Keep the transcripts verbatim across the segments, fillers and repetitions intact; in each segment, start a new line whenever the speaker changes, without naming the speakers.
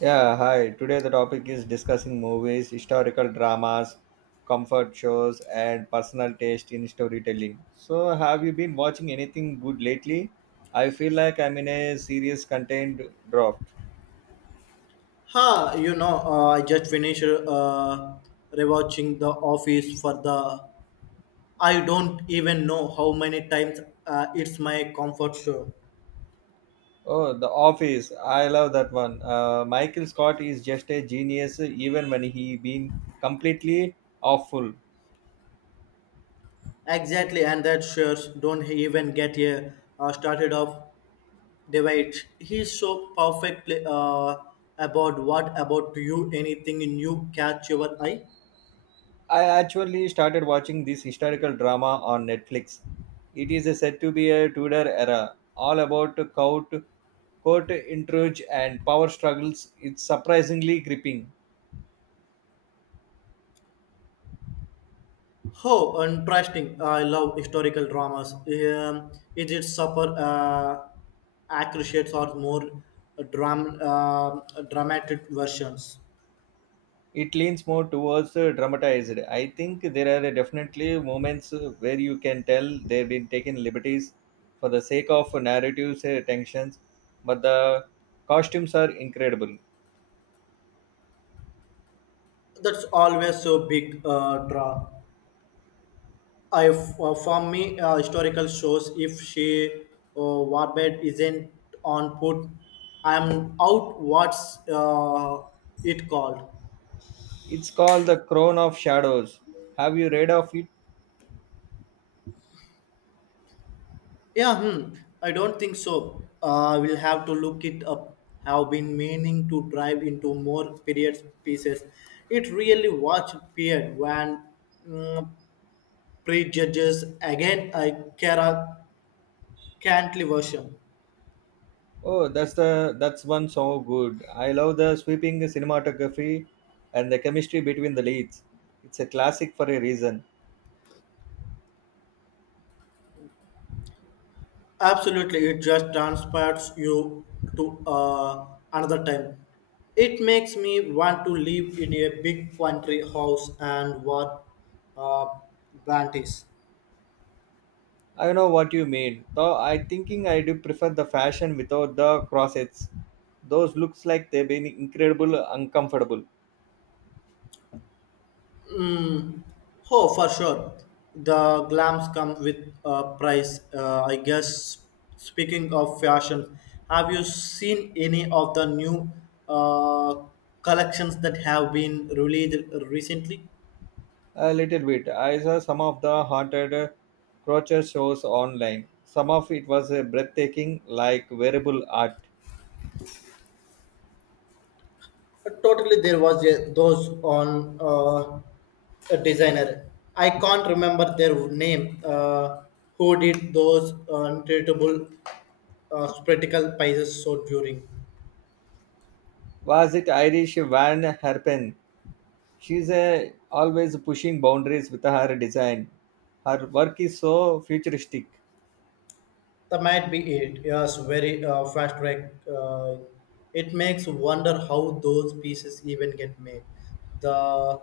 Yeah, hi. Today the topic is discussing movies, historical dramas, comfort shows, and personal taste in storytelling. So, have you been watching anything good lately? I feel like I'm in a serious contained draft.
Ha, you know, uh, I just finished uh, rewatching The Office for the. I don't even know how many times uh, it's my comfort show.
Oh, The Office. I love that one. Uh, Michael Scott is just a genius, even when he been completely awful.
Exactly, and that shows don't even get a uh, started off debate. He's so perfectly uh, about what about you anything new catch your eye?
I actually started watching this historical drama on Netflix. It is said to be a Tudor era, all about court, court intrigue and power struggles. It's surprisingly gripping.
Oh, interesting. I love historical dramas. Um, is it super uh, accurate or more dram- um dramatic versions?
It leans more towards uh, dramatized. I think there are definitely moments uh, where you can tell they've been taking liberties for the sake of narratives uh, tensions, but the costumes are incredible.
That's always so big uh, draw. I uh, for me uh, historical shows. If she uh, Warbed isn't on put, I'm out. What's uh, it called?
It's called The Crown of Shadows. Have you read of it?
Yeah, hmm. I don't think so. Uh, we'll have to look it up. Have been meaning to drive into more period pieces. It really watched period when mm, prejudges again I care a cantley version.
Oh, that's the that's one so good. I love the sweeping cinematography and the chemistry between the leads. It's a classic for a reason.
Absolutely, it just transports you to uh, another time. It makes me want to live in a big country house and work uh, bounties.
I know what you mean. Though I thinking I do prefer the fashion without the corsets. Those looks like they've been incredible uncomfortable.
Oh, for sure. The glams come with a price. Uh, I guess speaking of fashion, have you seen any of the new uh, collections that have been released recently?
A little bit. I saw some of the haunted crochet shows online. Some of it was uh, breathtaking, like wearable art.
Totally, there was a, those on uh, a designer. I can't remember their name. Uh, who did those untraceable uh, spectacle pieces so during?
Was it Irish Van Herpen? she's a, always pushing boundaries with her design. Her work is so futuristic.
That might be it. Yes, very uh, fast track. Uh, it makes wonder how those pieces even get made. The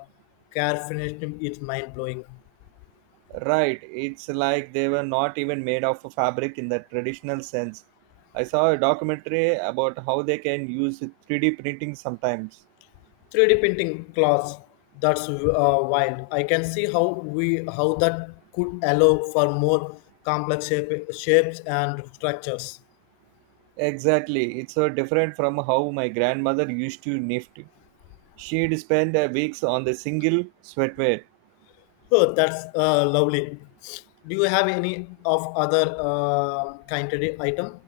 car finished is mind blowing.
Right, it's like they were not even made of fabric in the traditional sense. I saw a documentary about how they can use three D printing sometimes.
three D printing class. That's uh, wild. I can see how we how that could allow for more complex shape, shapes and structures.
Exactly, it's so different from how my grandmother used to knit. She'd spend uh, weeks on the single sweater.
Oh, that's uh, lovely. Do you have any of other uh, kind of item?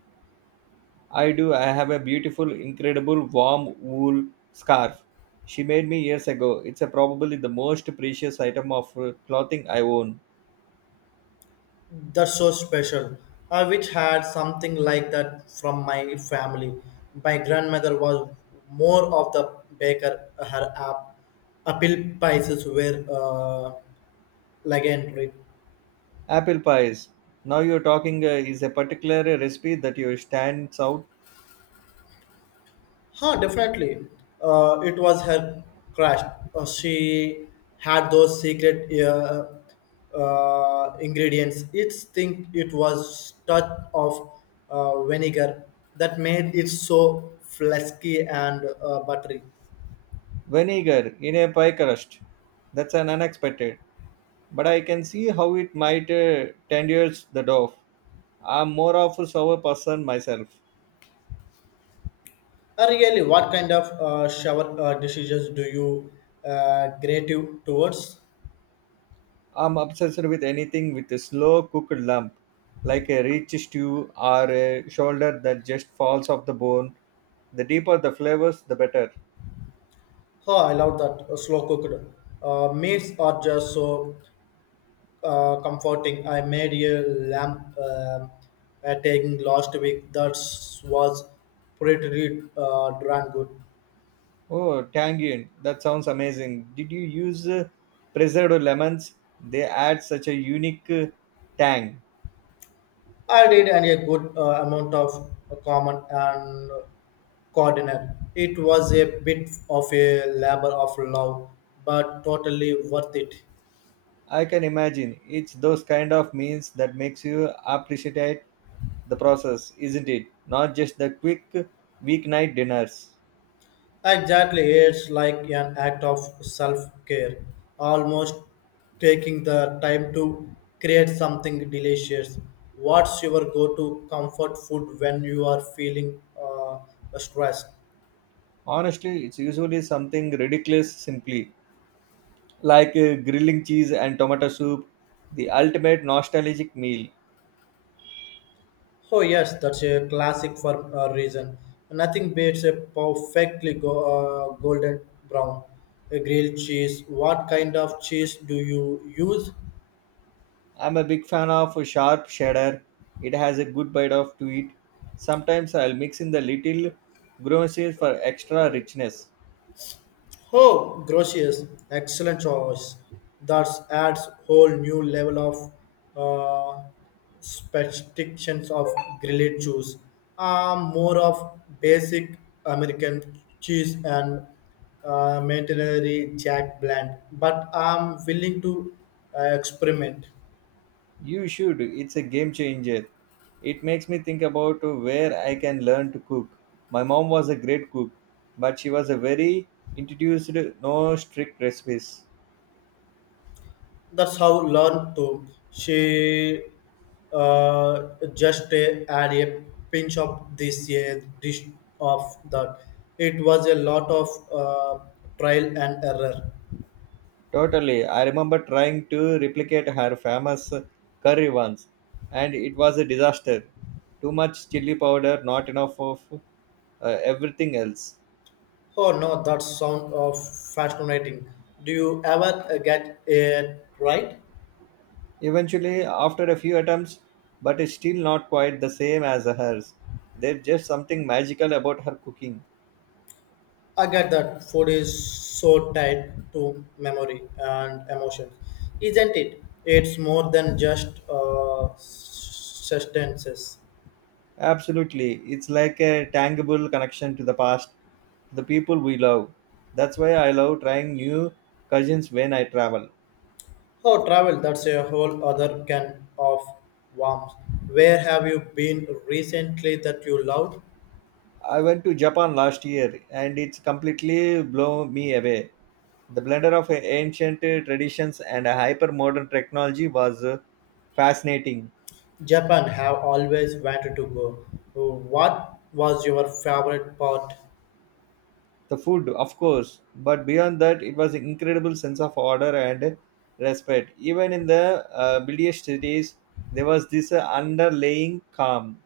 I do. I have a beautiful, incredible warm wool scarf she made me years ago. It's a probably the most precious item of uh, clothing I own.
That's so special. I wish had something like that from my family. My grandmother was more of the baker. Her app, apple pies were uh, legendary.
Apple pies. Now you're talking, uh, is a particular recipe that you stands out.
Huh, definitely. Uh, it was her crash. Uh, she had those secret uh, uh, ingredients. It's think it was touch of uh, vinegar that made it so flasky and uh, buttery.
Vinegar in a pie crust. That's an unexpected. But I can see how it might uh, tenders the dough. I'm more of a sour person myself.
Uh, really, what kind of uh, shower uh, decisions do you uh, gravitate towards?
I'm obsessed with anything with a slow cooked lump, like a rich stew or a shoulder that just falls off the bone. The deeper the flavors, the better.
Oh, I love that uh, slow cooked uh, meals are just so uh, comforting. I made a lamb uh, uh, taking last week that was pretty uh, darn good.
Oh, tangine. That sounds amazing. Did you use uh, preserved lemons? They add such a unique uh, tang.
I did and a good uh, amount of common and coordinate. It was a bit of a labor of love, but totally worth it.
I can imagine. It's those kind of meals that makes you appreciate the process, isn't it? Not just the quick weeknight dinners.
Exactly, it's like an act of self care, almost taking the time to create something delicious. What's your go to comfort food when you are feeling uh, stressed?
Honestly, it's usually something ridiculous simply, like uh, grilling cheese and tomato soup, the ultimate nostalgic meal.
Oh, yes, that's a classic for a reason. Nothing beats a perfectly go- uh, golden brown a grilled cheese. What kind of cheese do you use?
I'm a big fan of a sharp cheddar. It has a good bite of to it. Sometimes I'll mix in the little groceries for extra richness.
Oh, Grotius, excellent choice. That adds whole new level of uh, specifications of grilled cheese. Um, more of basic American cheese and uh, maintenary jack blend, but I'm willing to uh, experiment.
You should. It's a game changer. It makes me think about where I can learn to cook. My mom was a great cook, but she was a very introduced no strict recipes.
That's how learn to she uh, just uh, add a pinch of this a dish of that, it was a lot of uh, trial and error.
Totally. I remember trying to replicate her famous curry once, and it was a disaster. Too much chili powder, not enough of uh, everything else.
Oh no, that sound of fascinating. Do you ever uh, get it right?
Eventually, after a few attempts, but it's still not quite the same as hers. There's just something magical about her cooking.
I get that food is so tied to memory and emotions, isn't it? It's more than just uh, sustenances.
Absolutely. It's like a tangible connection to the past, to the people we love. That's why I love trying new cuisines when I travel.
Oh, travel, that's a whole other can of worms. Where have you been recently that you loved?
I went to Japan last year and it's completely blown me away. The blender of ancient traditions and hyper modern technology was uh, fascinating.
Japan, have always wanted to go. What was your favorite part?
The food, of course, but beyond that, it was an incredible sense of order and respect. Even in the uh, busiest cities, there was this uh, underlying calm.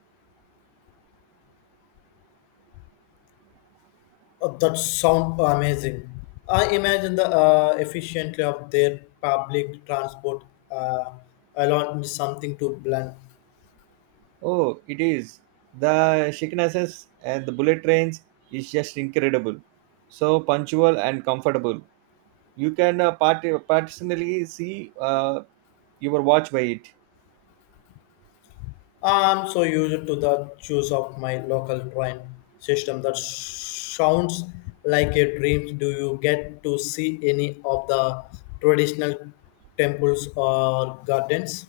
Oh, that sound amazing. I imagine the uh, efficiently of their public transport uh, alone is something to blend.
Oh, it is. The shakiness and the bullet trains is just incredible. So punctual and comfortable. You can uh, part- partitionally see uh, your watch by it.
I'm so used to the juice of my local train system that sounds like a dream. Do you get to see any of the traditional temples or gardens?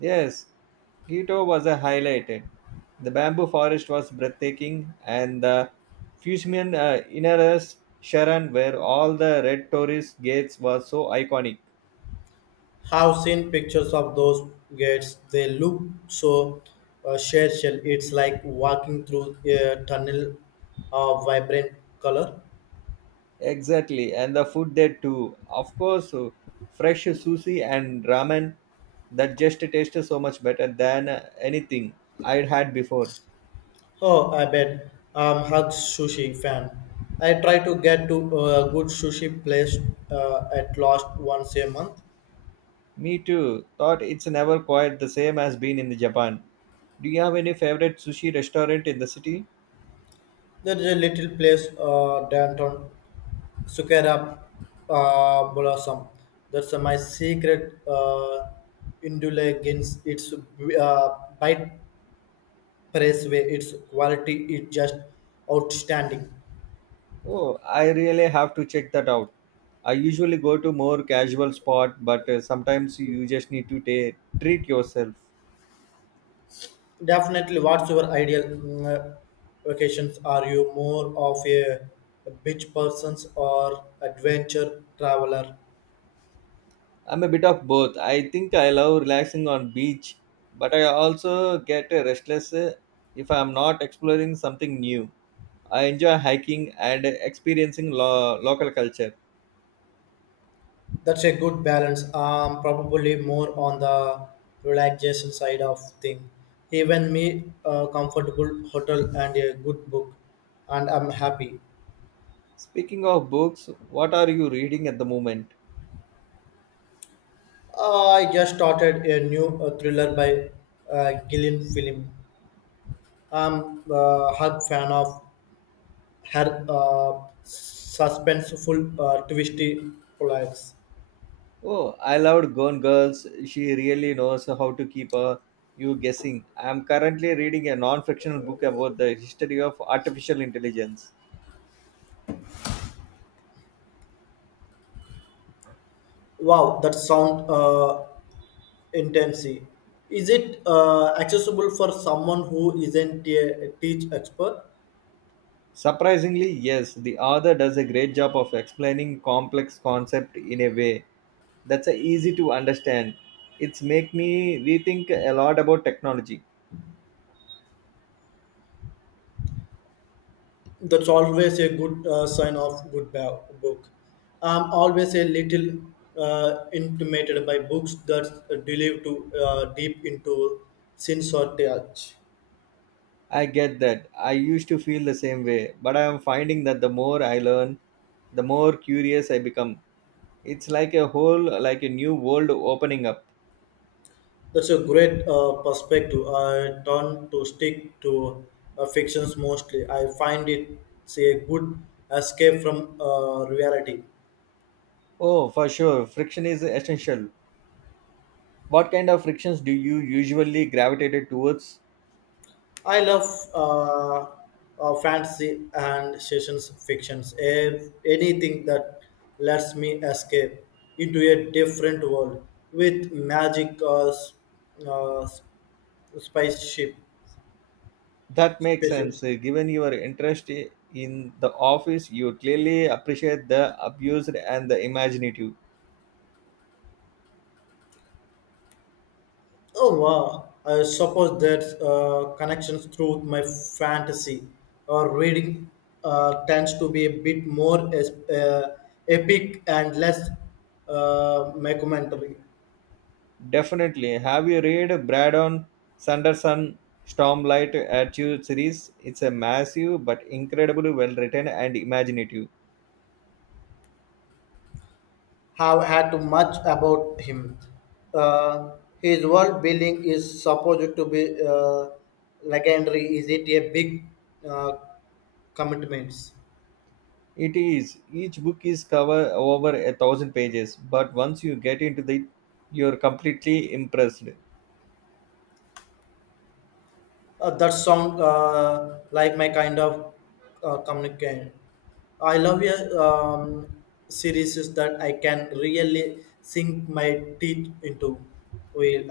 Yes, Quito was a highlighted. The bamboo forest was breathtaking, and the Fusiman uh, Inaras Sharan, where all the red tourist gates were so iconic.
Have seen pictures of those gates. They look so uh, special. It's like walking through a tunnel of vibrant color.
Exactly, and the food there too. Of course, uh, fresh sushi and ramen that just tasted so much better than uh, anything I'd had before.
Oh, I bet I'm hug sushi fan. I try to get to a good sushi place uh, at last once a month.
Me too. Thought it's never quite the same as being in Japan. Do you have any favorite sushi restaurant in the city?
There is a little place uh, downtown Sukera uh, Blossom. That's uh, my secret uh, indulgence. It's uh, bite press way. Its quality is just outstanding.
Oh, I really have to check that out. I usually go to more casual spot, but uh, sometimes you just need to ta treat yourself.
Definitely, what's your ideal mm, uh, vacations? Are you more of a beach persons or adventure traveler?
I'm a bit of both. I think I love relaxing on beach, but I also get uh, restless uh, if I'm not exploring something new. I enjoy hiking and experiencing lo- local culture.
That's a good balance. Um, probably more on the relaxation side of thing. Even me, a comfortable hotel and a good book, and I'm happy.
Speaking of books, what are you reading at the moment?
I just started a new uh, thriller by uh, Gillian Film. I'm a hug fan of her uh, suspenseful uh, twisty plots.
Oh, I loved Gone Girls. She really knows how to keep uh, you guessing. I'm currently reading a non fictional book about the history of artificial intelligence.
Wow, that sound uh, intensity. Is it uh, accessible for someone who isn't a teach expert?
Surprisingly, yes, the author does a great job of explaining complex concept in a way that's uh, easy to understand. It's make me rethink a lot about technology.
That's always a good uh, sign of good ba- book. I'm always a little uh, intimidated by books that delve to uh, deep into sins or touch.
I get that. I used to feel the same way, but I am finding that the more I learn, the more curious I become. It's like a whole, like a new world opening up.
That's a great uh, perspective. I tend to stick to uh, fictions mostly. I find it say, a good escape from uh, reality.
Oh, for sure. Friction is essential. What kind of frictions do you usually gravitate towards?
I love uh, uh, fantasy and sessions fictions. If anything that lets me escape into a different world with magic or s- uh, s- spaceship
That makes sense.
spaceships.
Uh, Given your interest i- in the office, you clearly appreciate the abused and the imaginative.
Oh wow! I suppose that uh, connections through my fantasy or reading uh, tends to be a bit more es- uh, epic and less uh, mockumentary.
Definitely. Have you read Brandon Sanderson Stormlight Attitude series? It's a massive but incredibly well written and imaginative.
Have had to much about him. Uh, his world building is supposed to be uh, legendary. Is it a big uh, commitments?
It is. Each book is cover over a thousand pages, but once you get into the, you're completely impressed.
Uh, that sound uh, like my kind of uh, communicant. I love your um, series is that I can really sink my teeth into. Well,